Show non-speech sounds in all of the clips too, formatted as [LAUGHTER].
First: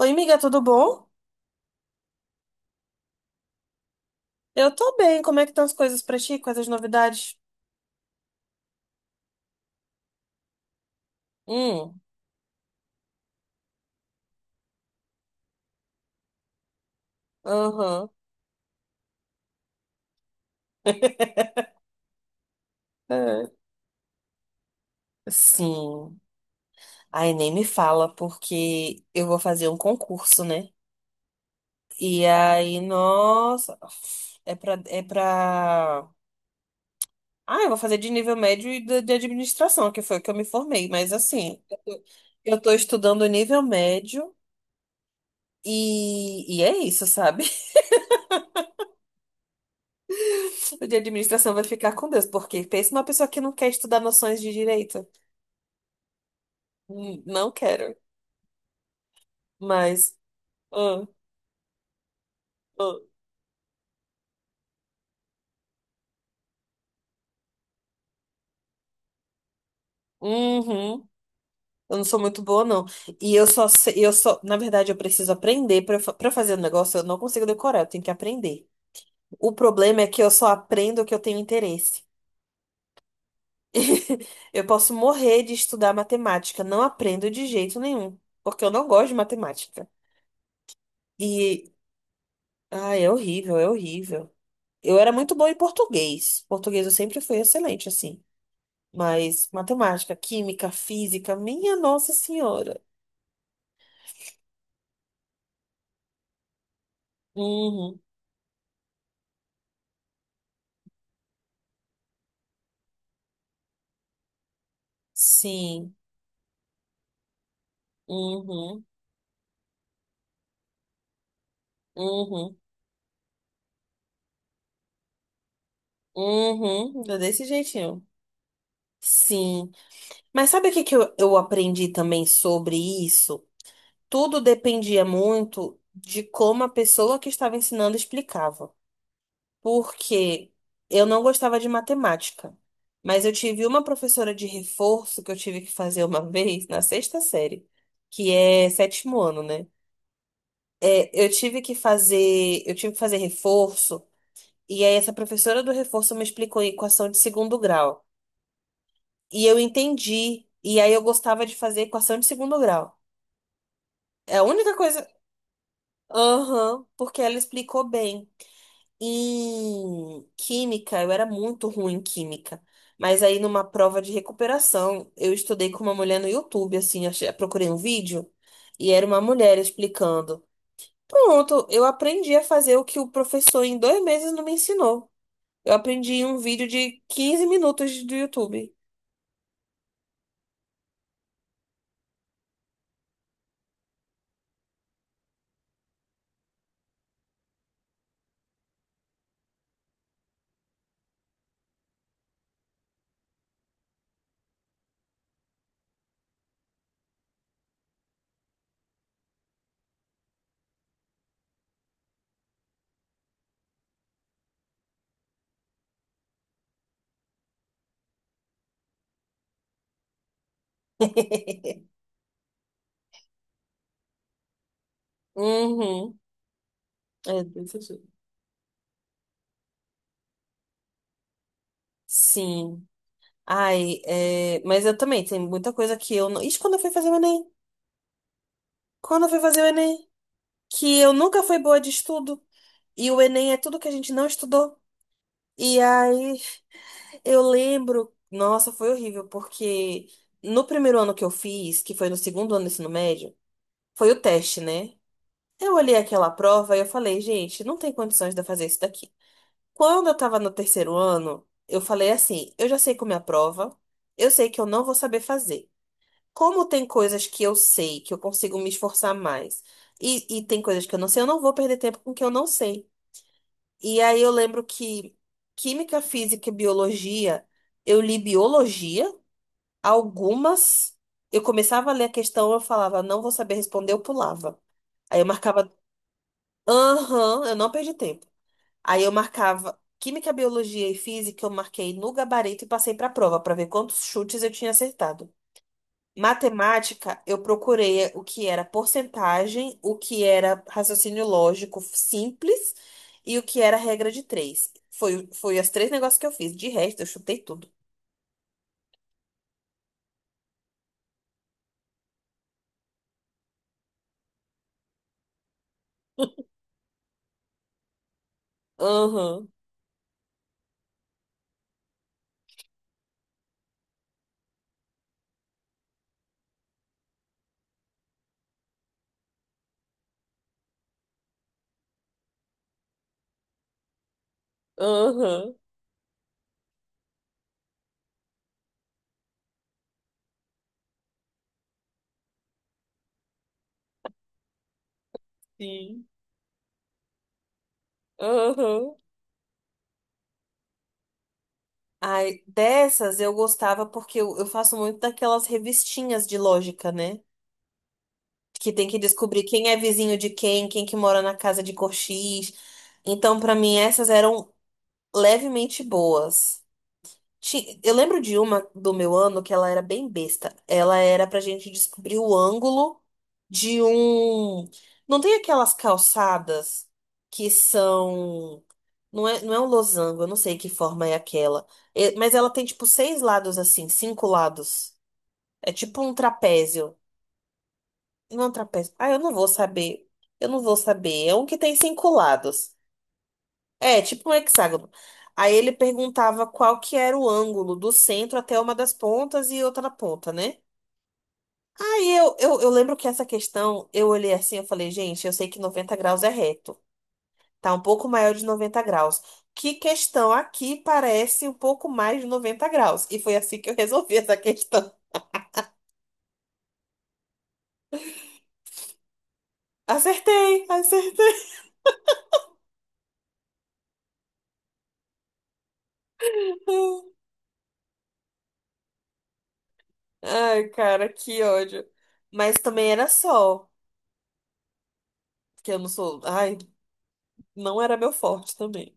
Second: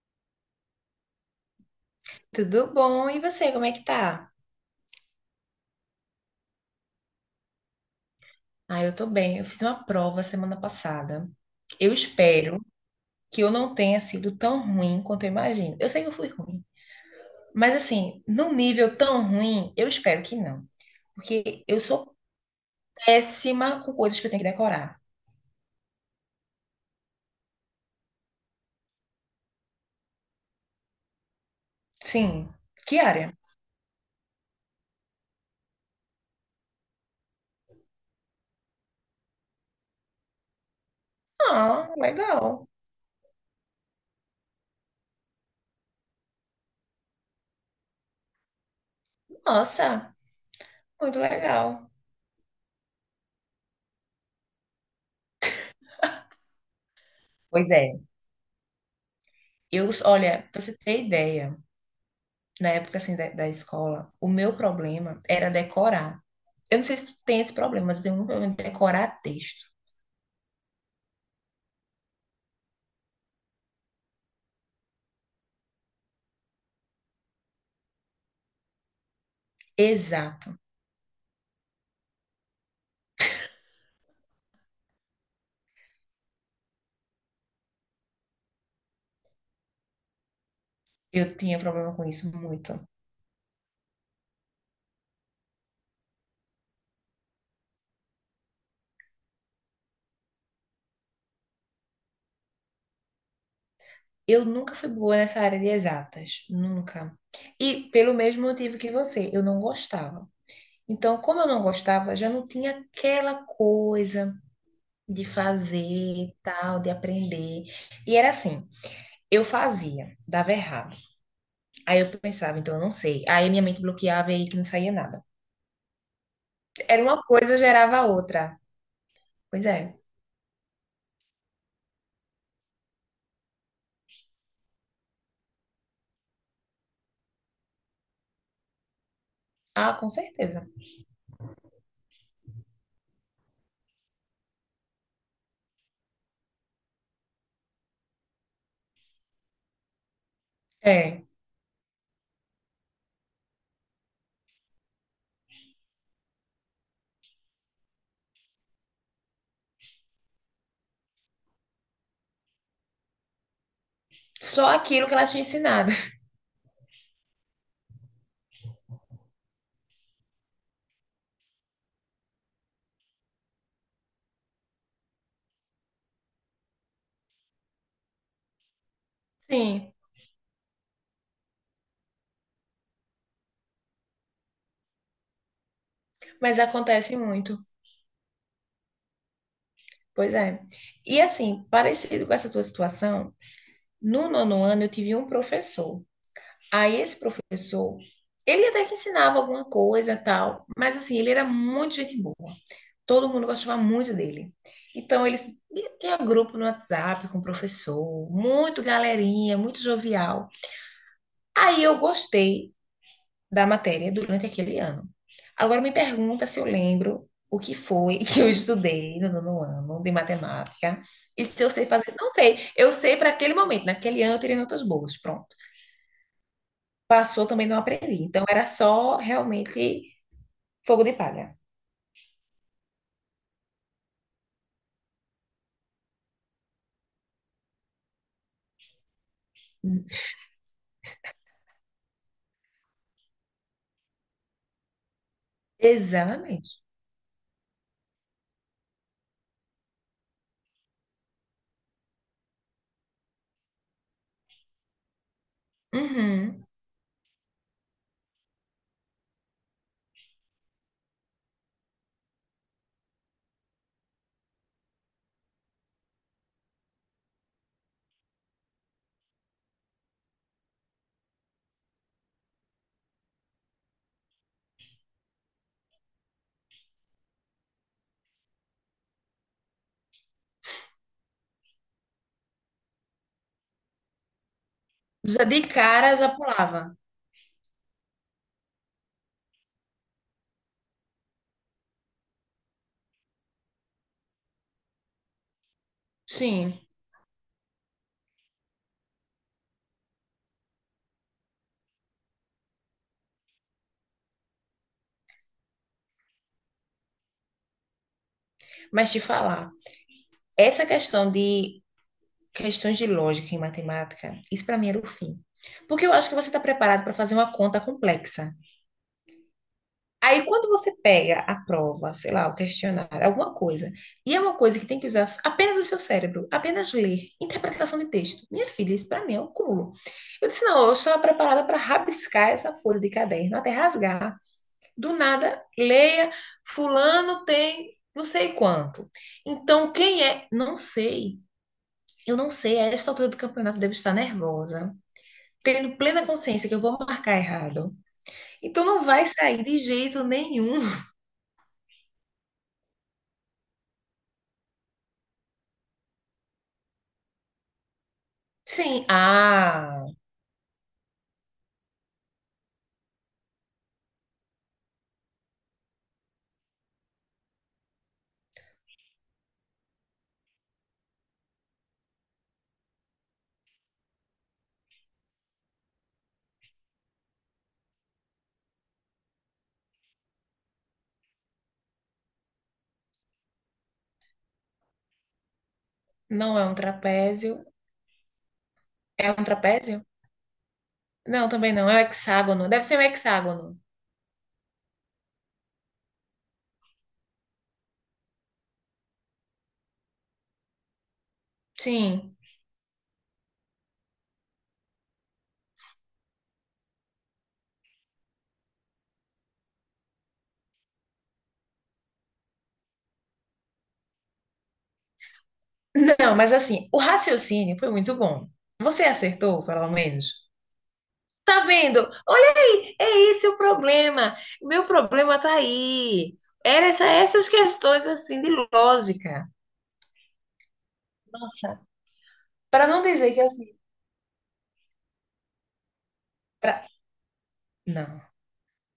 Oi, amiga, tudo bom? Tudo bom? E você, como é que tá? Eu tô bem. Como é que estão as coisas pra ti? Quais as novidades? Ah, eu tô bem. Eu fiz uma prova semana passada. Eu Hum, espero que eu não tenha sido tão ruim quanto eu imagino. Eu sei que eu fui ruim, mas aham. assim, num nível tão ruim, eu espero que não, porque [LAUGHS] eu sou É. péssima com coisas que eu tenho que decorar. Sim. Aí nem me fala, porque eu vou fazer um concurso, né? E Sim. aí, Que área? nossa, é pra, é pra... Ah, eu vou fazer de nível médio e de administração, que foi o que eu me formei. Mas assim, eu Ah, tô, eu legal. tô estudando nível médio e é isso, sabe? Nossa, De muito administração vai legal. ficar com Deus, porque pensa uma pessoa que não quer estudar noções de direito. Hum. Não Pois quero, é. Eu, mas. olha, pra você ter ah, ideia, na época ah, assim da escola, o meu problema era decorar. Eu não sei se tu tem esse problema, mas eu tenho muito problema de decorar texto. uhum, eu não sou muito boa, não. E eu só sei, eu só, na verdade, eu preciso aprender para fazer o negócio, eu não consigo decorar, eu tenho que aprender. O problema é que eu só Exato. aprendo o que eu tenho interesse. [LAUGHS] Eu posso morrer de estudar matemática, não aprendo de jeito nenhum, porque eu não gosto de matemática. Eu tinha E, problema com isso muito. ah, é horrível, é horrível. Eu era muito boa em português. Português eu sempre fui excelente, assim. Mas matemática, química, física, minha Nossa Senhora. Eu nunca fui boa nessa área de exatas, nunca. E Uhum, pelo mesmo motivo que você, eu não gostava. Então, como eu não gostava, já não tinha aquela coisa de fazer, sim. e tal, de aprender. E era assim, Uhum, eu fazia, dava errado. Aí eu uhum, pensava, então eu não sei. Aí minha mente bloqueava e aí que não saía nada. Era uhum. É, uma desse coisa, gerava a jeitinho. outra. Pois Sim. é. Mas sabe o que que eu aprendi também sobre isso? Tudo dependia muito de como a pessoa que estava ensinando explicava, Ah, com porque certeza. eu não gostava de matemática, mas eu tive uma professora de reforço que eu tive que fazer uma [LAUGHS] vez na sexta série, que é sétimo ano, né? É, É, eu tive que fazer reforço, e aí essa professora do reforço me explicou a equação de segundo grau. E eu entendi, e aí eu gostava de fazer equação de segundo grau. É a única só coisa. aquilo que ela tinha ensinado. [LAUGHS] Aham, porque ela explicou bem. Em química, eu era muito ruim em química. Mas aí, numa prova de recuperação, eu estudei com uma mulher no YouTube, assim, procurei um vídeo e era uma mulher Sim, explicando. Pronto, eu aprendi a fazer o que o professor em 2 meses não me ensinou. Eu aprendi em um mas vídeo de acontece 15 muito. minutos do YouTube. Pois é. E assim, parecido com essa tua situação, no nono ano eu tive um professor. Aí esse professor, ele até que ensinava alguma coisa e tal, mas assim, ele era muito gente boa. Todo mundo gostava muito dele. Então ele tinha grupo no WhatsApp com o professor, muito galerinha, muito jovial. Aí eu gostei da matéria durante aquele ano. Agora me pergunta se eu lembro o que foi [LAUGHS] que eu estudei no nono ano de matemática e se eu sei fazer. Não sei, eu sei para aquele momento, naquele ano eu tirei notas boas, pronto. Uhum. É, Passou também não desse jeito. aprendi, então era só realmente fogo de palha. Sim. Ai, é, mas eu também, tem muita coisa que eu não. Isso quando eu fui fazer o Enem. Quando eu fui fazer o Enem. Que eu nunca fui boa de estudo. E o Enem é tudo que a gente não estudou. E aí Exatamente. eu lembro, nossa, foi horrível, porque no primeiro ano que eu fiz, que foi no segundo ano do ensino médio, foi o teste, né? Eu olhei aquela Uhum. prova e eu falei, gente, não tem condições de eu fazer isso daqui. Quando eu tava no terceiro ano, eu falei assim, eu já sei como é a prova, eu sei que eu não vou saber fazer. Como tem coisas que eu sei, que eu consigo me esforçar mais, e tem coisas que eu não sei, eu não vou perder tempo com o que eu não sei. E aí eu lembro que química, física e biologia, eu li biologia, algumas. Eu começava a ler a questão, eu falava, não vou saber responder, eu pulava. Aí eu Já de marcava, cara já pulava. aham, eu não perdi tempo. Aí eu marcava química, biologia e física, eu marquei no gabarito e passei para a prova para ver quantos chutes eu tinha acertado. Sim, Matemática, eu procurei o que era porcentagem, o que era raciocínio lógico simples e o que era regra de três. Foi os três negócios que eu fiz. De resto, eu chutei tudo. mas te falar, essa questão de questões de lógica em matemática, isso para mim era o fim. Porque eu acho que você está preparado para fazer uma conta complexa. Aham, Aí, quando você pega a prova, sei lá, o questionário, alguma coisa, e é uma coisa que tem que usar apenas o seu cérebro, apenas ler, interpretação de texto. Minha filha, isso para mim é um cúmulo. Eu disse, não, eu estou preparada para rabiscar essa folha de caderno, até rasgar. Do aham, nada, leia, fulano tem não sei quanto. Então, quem é? Não sei. Eu não sei, a esta altura do campeonato eu devo estar nervosa, tendo sim, plena consciência que eu vou marcar errado. Então aham. não vai sair de jeito nenhum. Ai, dessas eu gostava porque eu faço muito daquelas revistinhas de lógica, né? Que tem que Sim, descobrir quem é ah, vizinho de quem, quem que mora na casa de cor X. Então, pra mim, essas eram levemente boas. Eu lembro de uma do meu ano que ela era bem besta. Ela era pra gente descobrir o ângulo de um. Não tem aquelas calçadas que são. Não é, não é um losango, eu não sei que forma é aquela. É, mas ela tem tipo seis lados assim, cinco lados. É tipo um não é um trapézio. trapézio. Não é um trapézio. Ah, eu É não um vou trapézio? saber. Eu não vou saber. É um Não, que também tem não, é um cinco hexágono. lados. Deve ser um hexágono. É, tipo um hexágono. Aí ele perguntava qual que era o ângulo do centro até uma das pontas e outra na ponta, né? Aí Sim. eu lembro que essa questão, eu olhei assim, eu falei, gente, eu sei que 90 graus é reto. Tá um pouco maior de 90 graus. Que questão aqui parece um pouco mais de 90 graus? E foi assim que eu resolvi essa questão. Não, mas assim, o raciocínio foi muito bom. Você acertou, pelo menos. Acertei, acertei. Tá vendo? Olha aí, é esse o problema. Meu problema tá aí. Era essa, [LAUGHS] essas questões assim de lógica. Ai, cara, que Nossa, ódio. Mas para também não era dizer que sol, assim, que eu não sou. Ai, pra- não era meu não. forte também.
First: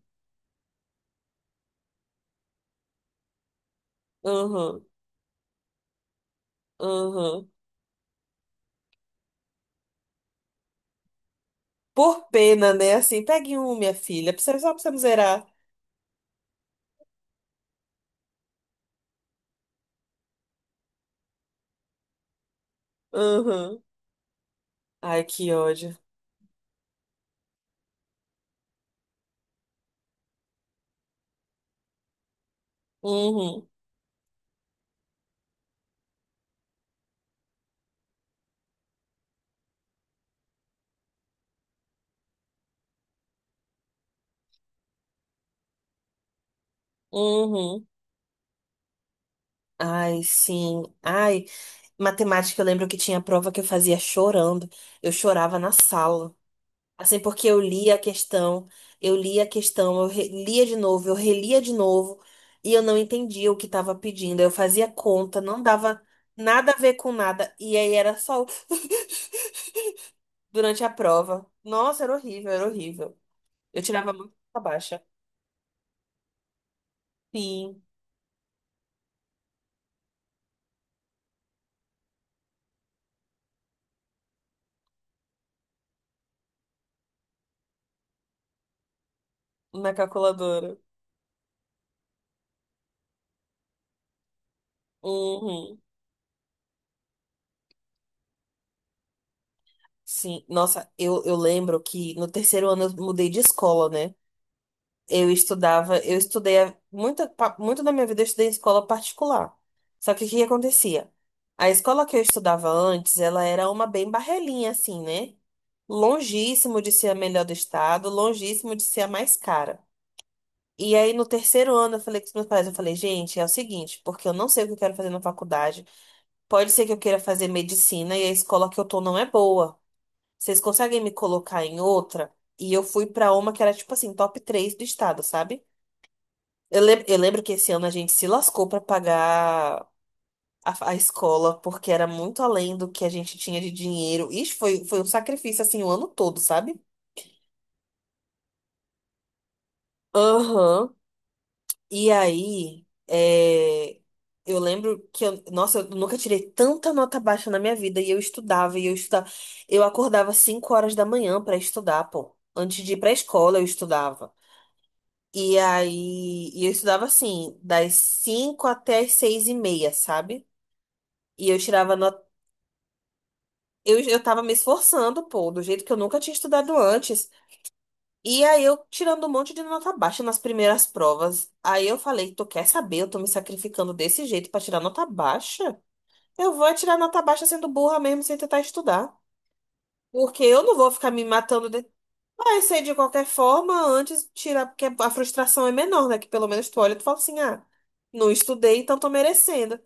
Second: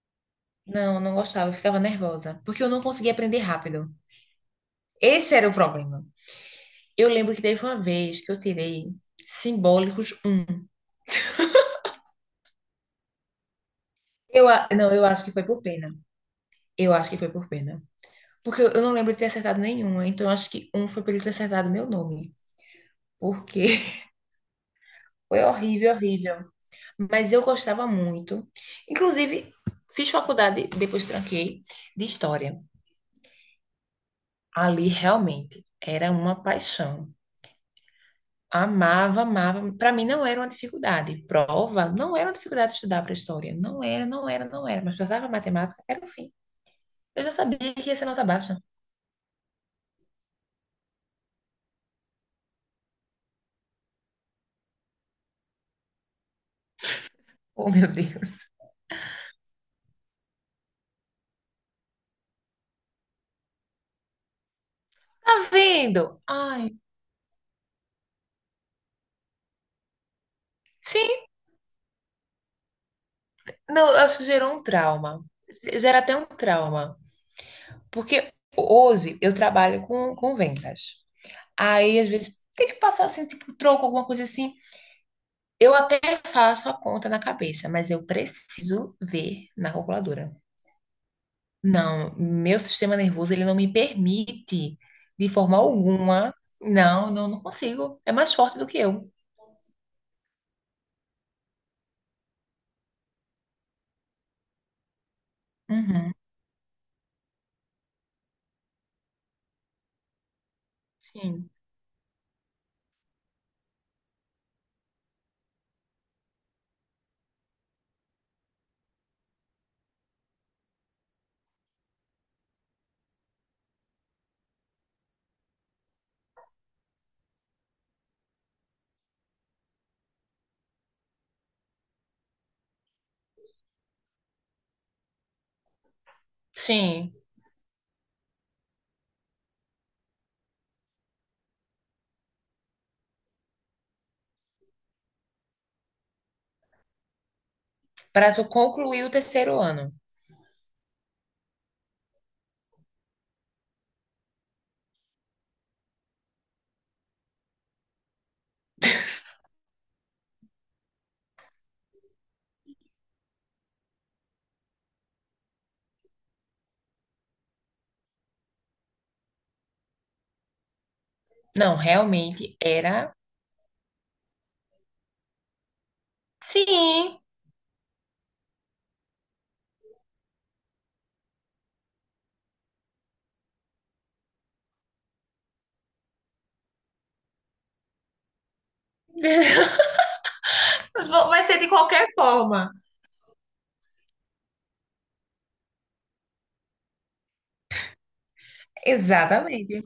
Não, não gostava, eu ficava nervosa, porque eu não conseguia aprender rápido. Aham. Esse era o problema. Eu lembro que Uhum. teve uma vez que eu tirei simbólicos um. Por pena, né? Assim, pegue um, minha filha, Eu, só pra você não, não eu acho que foi zerar. por pena. Eu acho que foi por pena. Porque eu não lembro de ter acertado nenhuma, então eu acho que um foi por ele ter acertado meu nome. Porque Uhum. [LAUGHS] Ai, foi que horrível, ódio. horrível. Mas eu gostava muito. Inclusive, fiz faculdade, depois tranquei, de história. Uhum. Ali realmente era uma paixão. Amava, amava. Para mim não era uma dificuldade. Prova não era uma dificuldade estudar para história. Não era, não era, não era. Mas passava matemática, era o fim. Eu já sabia Uhum. que ia ser nota baixa. Ai, sim. Ai, matemática, eu lembro que tinha prova que eu fazia chorando. Eu chorava na sala. Assim, porque Oh, meu Deus. [LAUGHS] Eu lia a questão, eu re- lia de novo, eu relia de novo, e eu não entendia o que estava pedindo. Eu fazia conta, Tá não dava vendo? Ai, nada a ver com nada, e aí era só o [LAUGHS] durante a sim. prova. Nossa, era horrível, era horrível. Eu Não, eu tirava acho que muito gerou nota um baixa. trauma. Gera até um trauma. Sim, Porque hoje eu trabalho com vendas. Aí, às vezes, tem que passar assim, tipo, troco, alguma coisa assim. Eu até faço a conta na cabeça, mas eu preciso ver na na calculadora. calculadora. Não, meu sistema nervoso ele não me permite de forma Uhum. alguma. Não, não, não consigo. É mais forte do que eu. Sim. Nossa, eu lembro que no terceiro ano eu mudei de escola, né? Eu estudava, Uhum, eu estudei a- muito da minha vida eu estudei em escola particular. Só que o que acontecia? sim. A escola que eu estudava antes, ela era uma bem barrelinha, assim, né? Longíssimo de ser a melhor do estado, longíssimo de ser a mais cara. E aí, no terceiro ano, eu falei com os meus pais, eu falei, gente, é o seguinte, porque eu não sei o que eu quero fazer na faculdade. Pode ser que eu queira fazer medicina e a escola que eu tô não é boa. Vocês conseguem me colocar em outra? E eu fui pra uma que era tipo assim, top 3 do estado, sabe? Eu, lem- Sim. eu lembro que esse ano a gente se lascou pra pagar a escola, porque era muito além do que a gente tinha de dinheiro. Isso foi, foi um sacrifício assim o ano todo, sabe? Para tu concluir o terceiro ano. Aham. E aí, é, eu lembro que eu, nossa, eu nunca tirei tanta nota baixa na minha vida e eu estudava e eu estudava. Eu acordava 5 horas da manhã pra estudar, pô. Antes de ir pra escola, eu estudava. E aí, e eu estudava assim, das 5 até as 6 e meia, sabe? E eu Não, tirava nota. realmente era. Eu tava me esforçando, pô, do jeito que eu nunca tinha estudado Sim. antes. E aí eu tirando um monte de nota baixa nas primeiras provas. Aí eu falei, tu quer saber? Eu tô me sacrificando desse jeito pra tirar nota baixa? Eu vou é tirar nota baixa sendo burra mesmo, sem tentar estudar. [LAUGHS] Porque eu não vou Mas ficar me vai ser de matando de... qualquer Vai forma. ser de qualquer forma, antes tirar, porque a frustração é menor, né? Que pelo menos tu olha e tu fala assim, ah, não estudei, então tô merecendo. Exatamente.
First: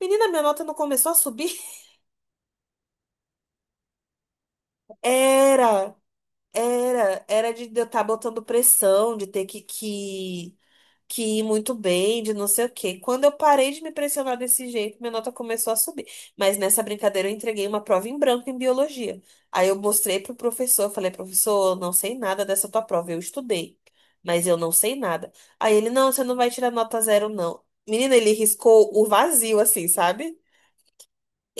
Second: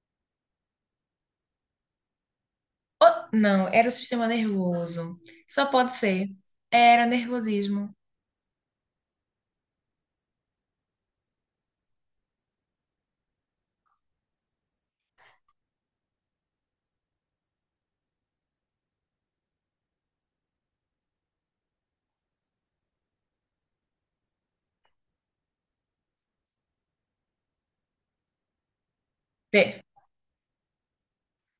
Menina, minha nota não começou a subir? Oh, não, era o sistema [LAUGHS] nervoso. Só pode Era, ser. Era era de eu nervosismo. estar botando pressão, de ter que muito bem, de não sei o quê. Quando eu parei de me pressionar desse jeito, minha nota começou a subir. Mas nessa brincadeira eu entreguei uma prova em branco em biologia. Aí eu mostrei pro professor, falei, professor, eu não sei nada dessa tua prova, eu estudei, mas eu não sei nada. Aí ele, não, você não vai tirar nota zero, não. Menina, ele riscou o vazio, Te- assim, sabe?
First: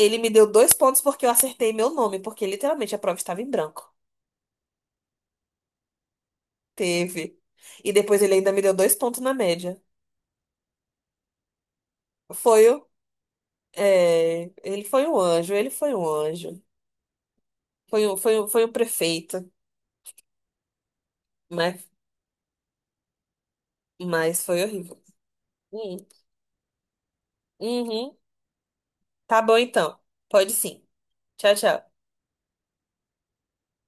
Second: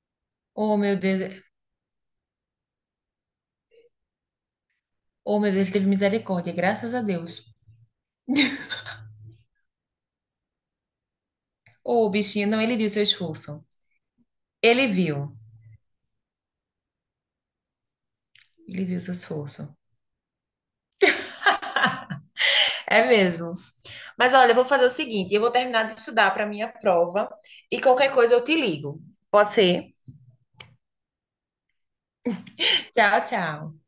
Ele me deu dois Oh, meu pontos porque eu Deus. acertei meu nome, porque literalmente a prova estava em branco. Oh, meu Deus, teve misericórdia, graças a Teve. Deus. E depois ele ainda me deu [LAUGHS] 2 pontos na média. Ô, bichinho, não, Foi ele viu seu esforço. É, ele Ele foi um viu. anjo, ele foi um anjo. Foi o Ele viu seu prefeito, esforço. mas, É mesmo. Mas mas olha, eu foi vou fazer o horrível. seguinte, eu vou terminar Hum, de estudar para minha prova e qualquer uhum. coisa eu te ligo. Tá Pode bom ser? então. Pode sim. Tchau, tchau. Tchau, tchau.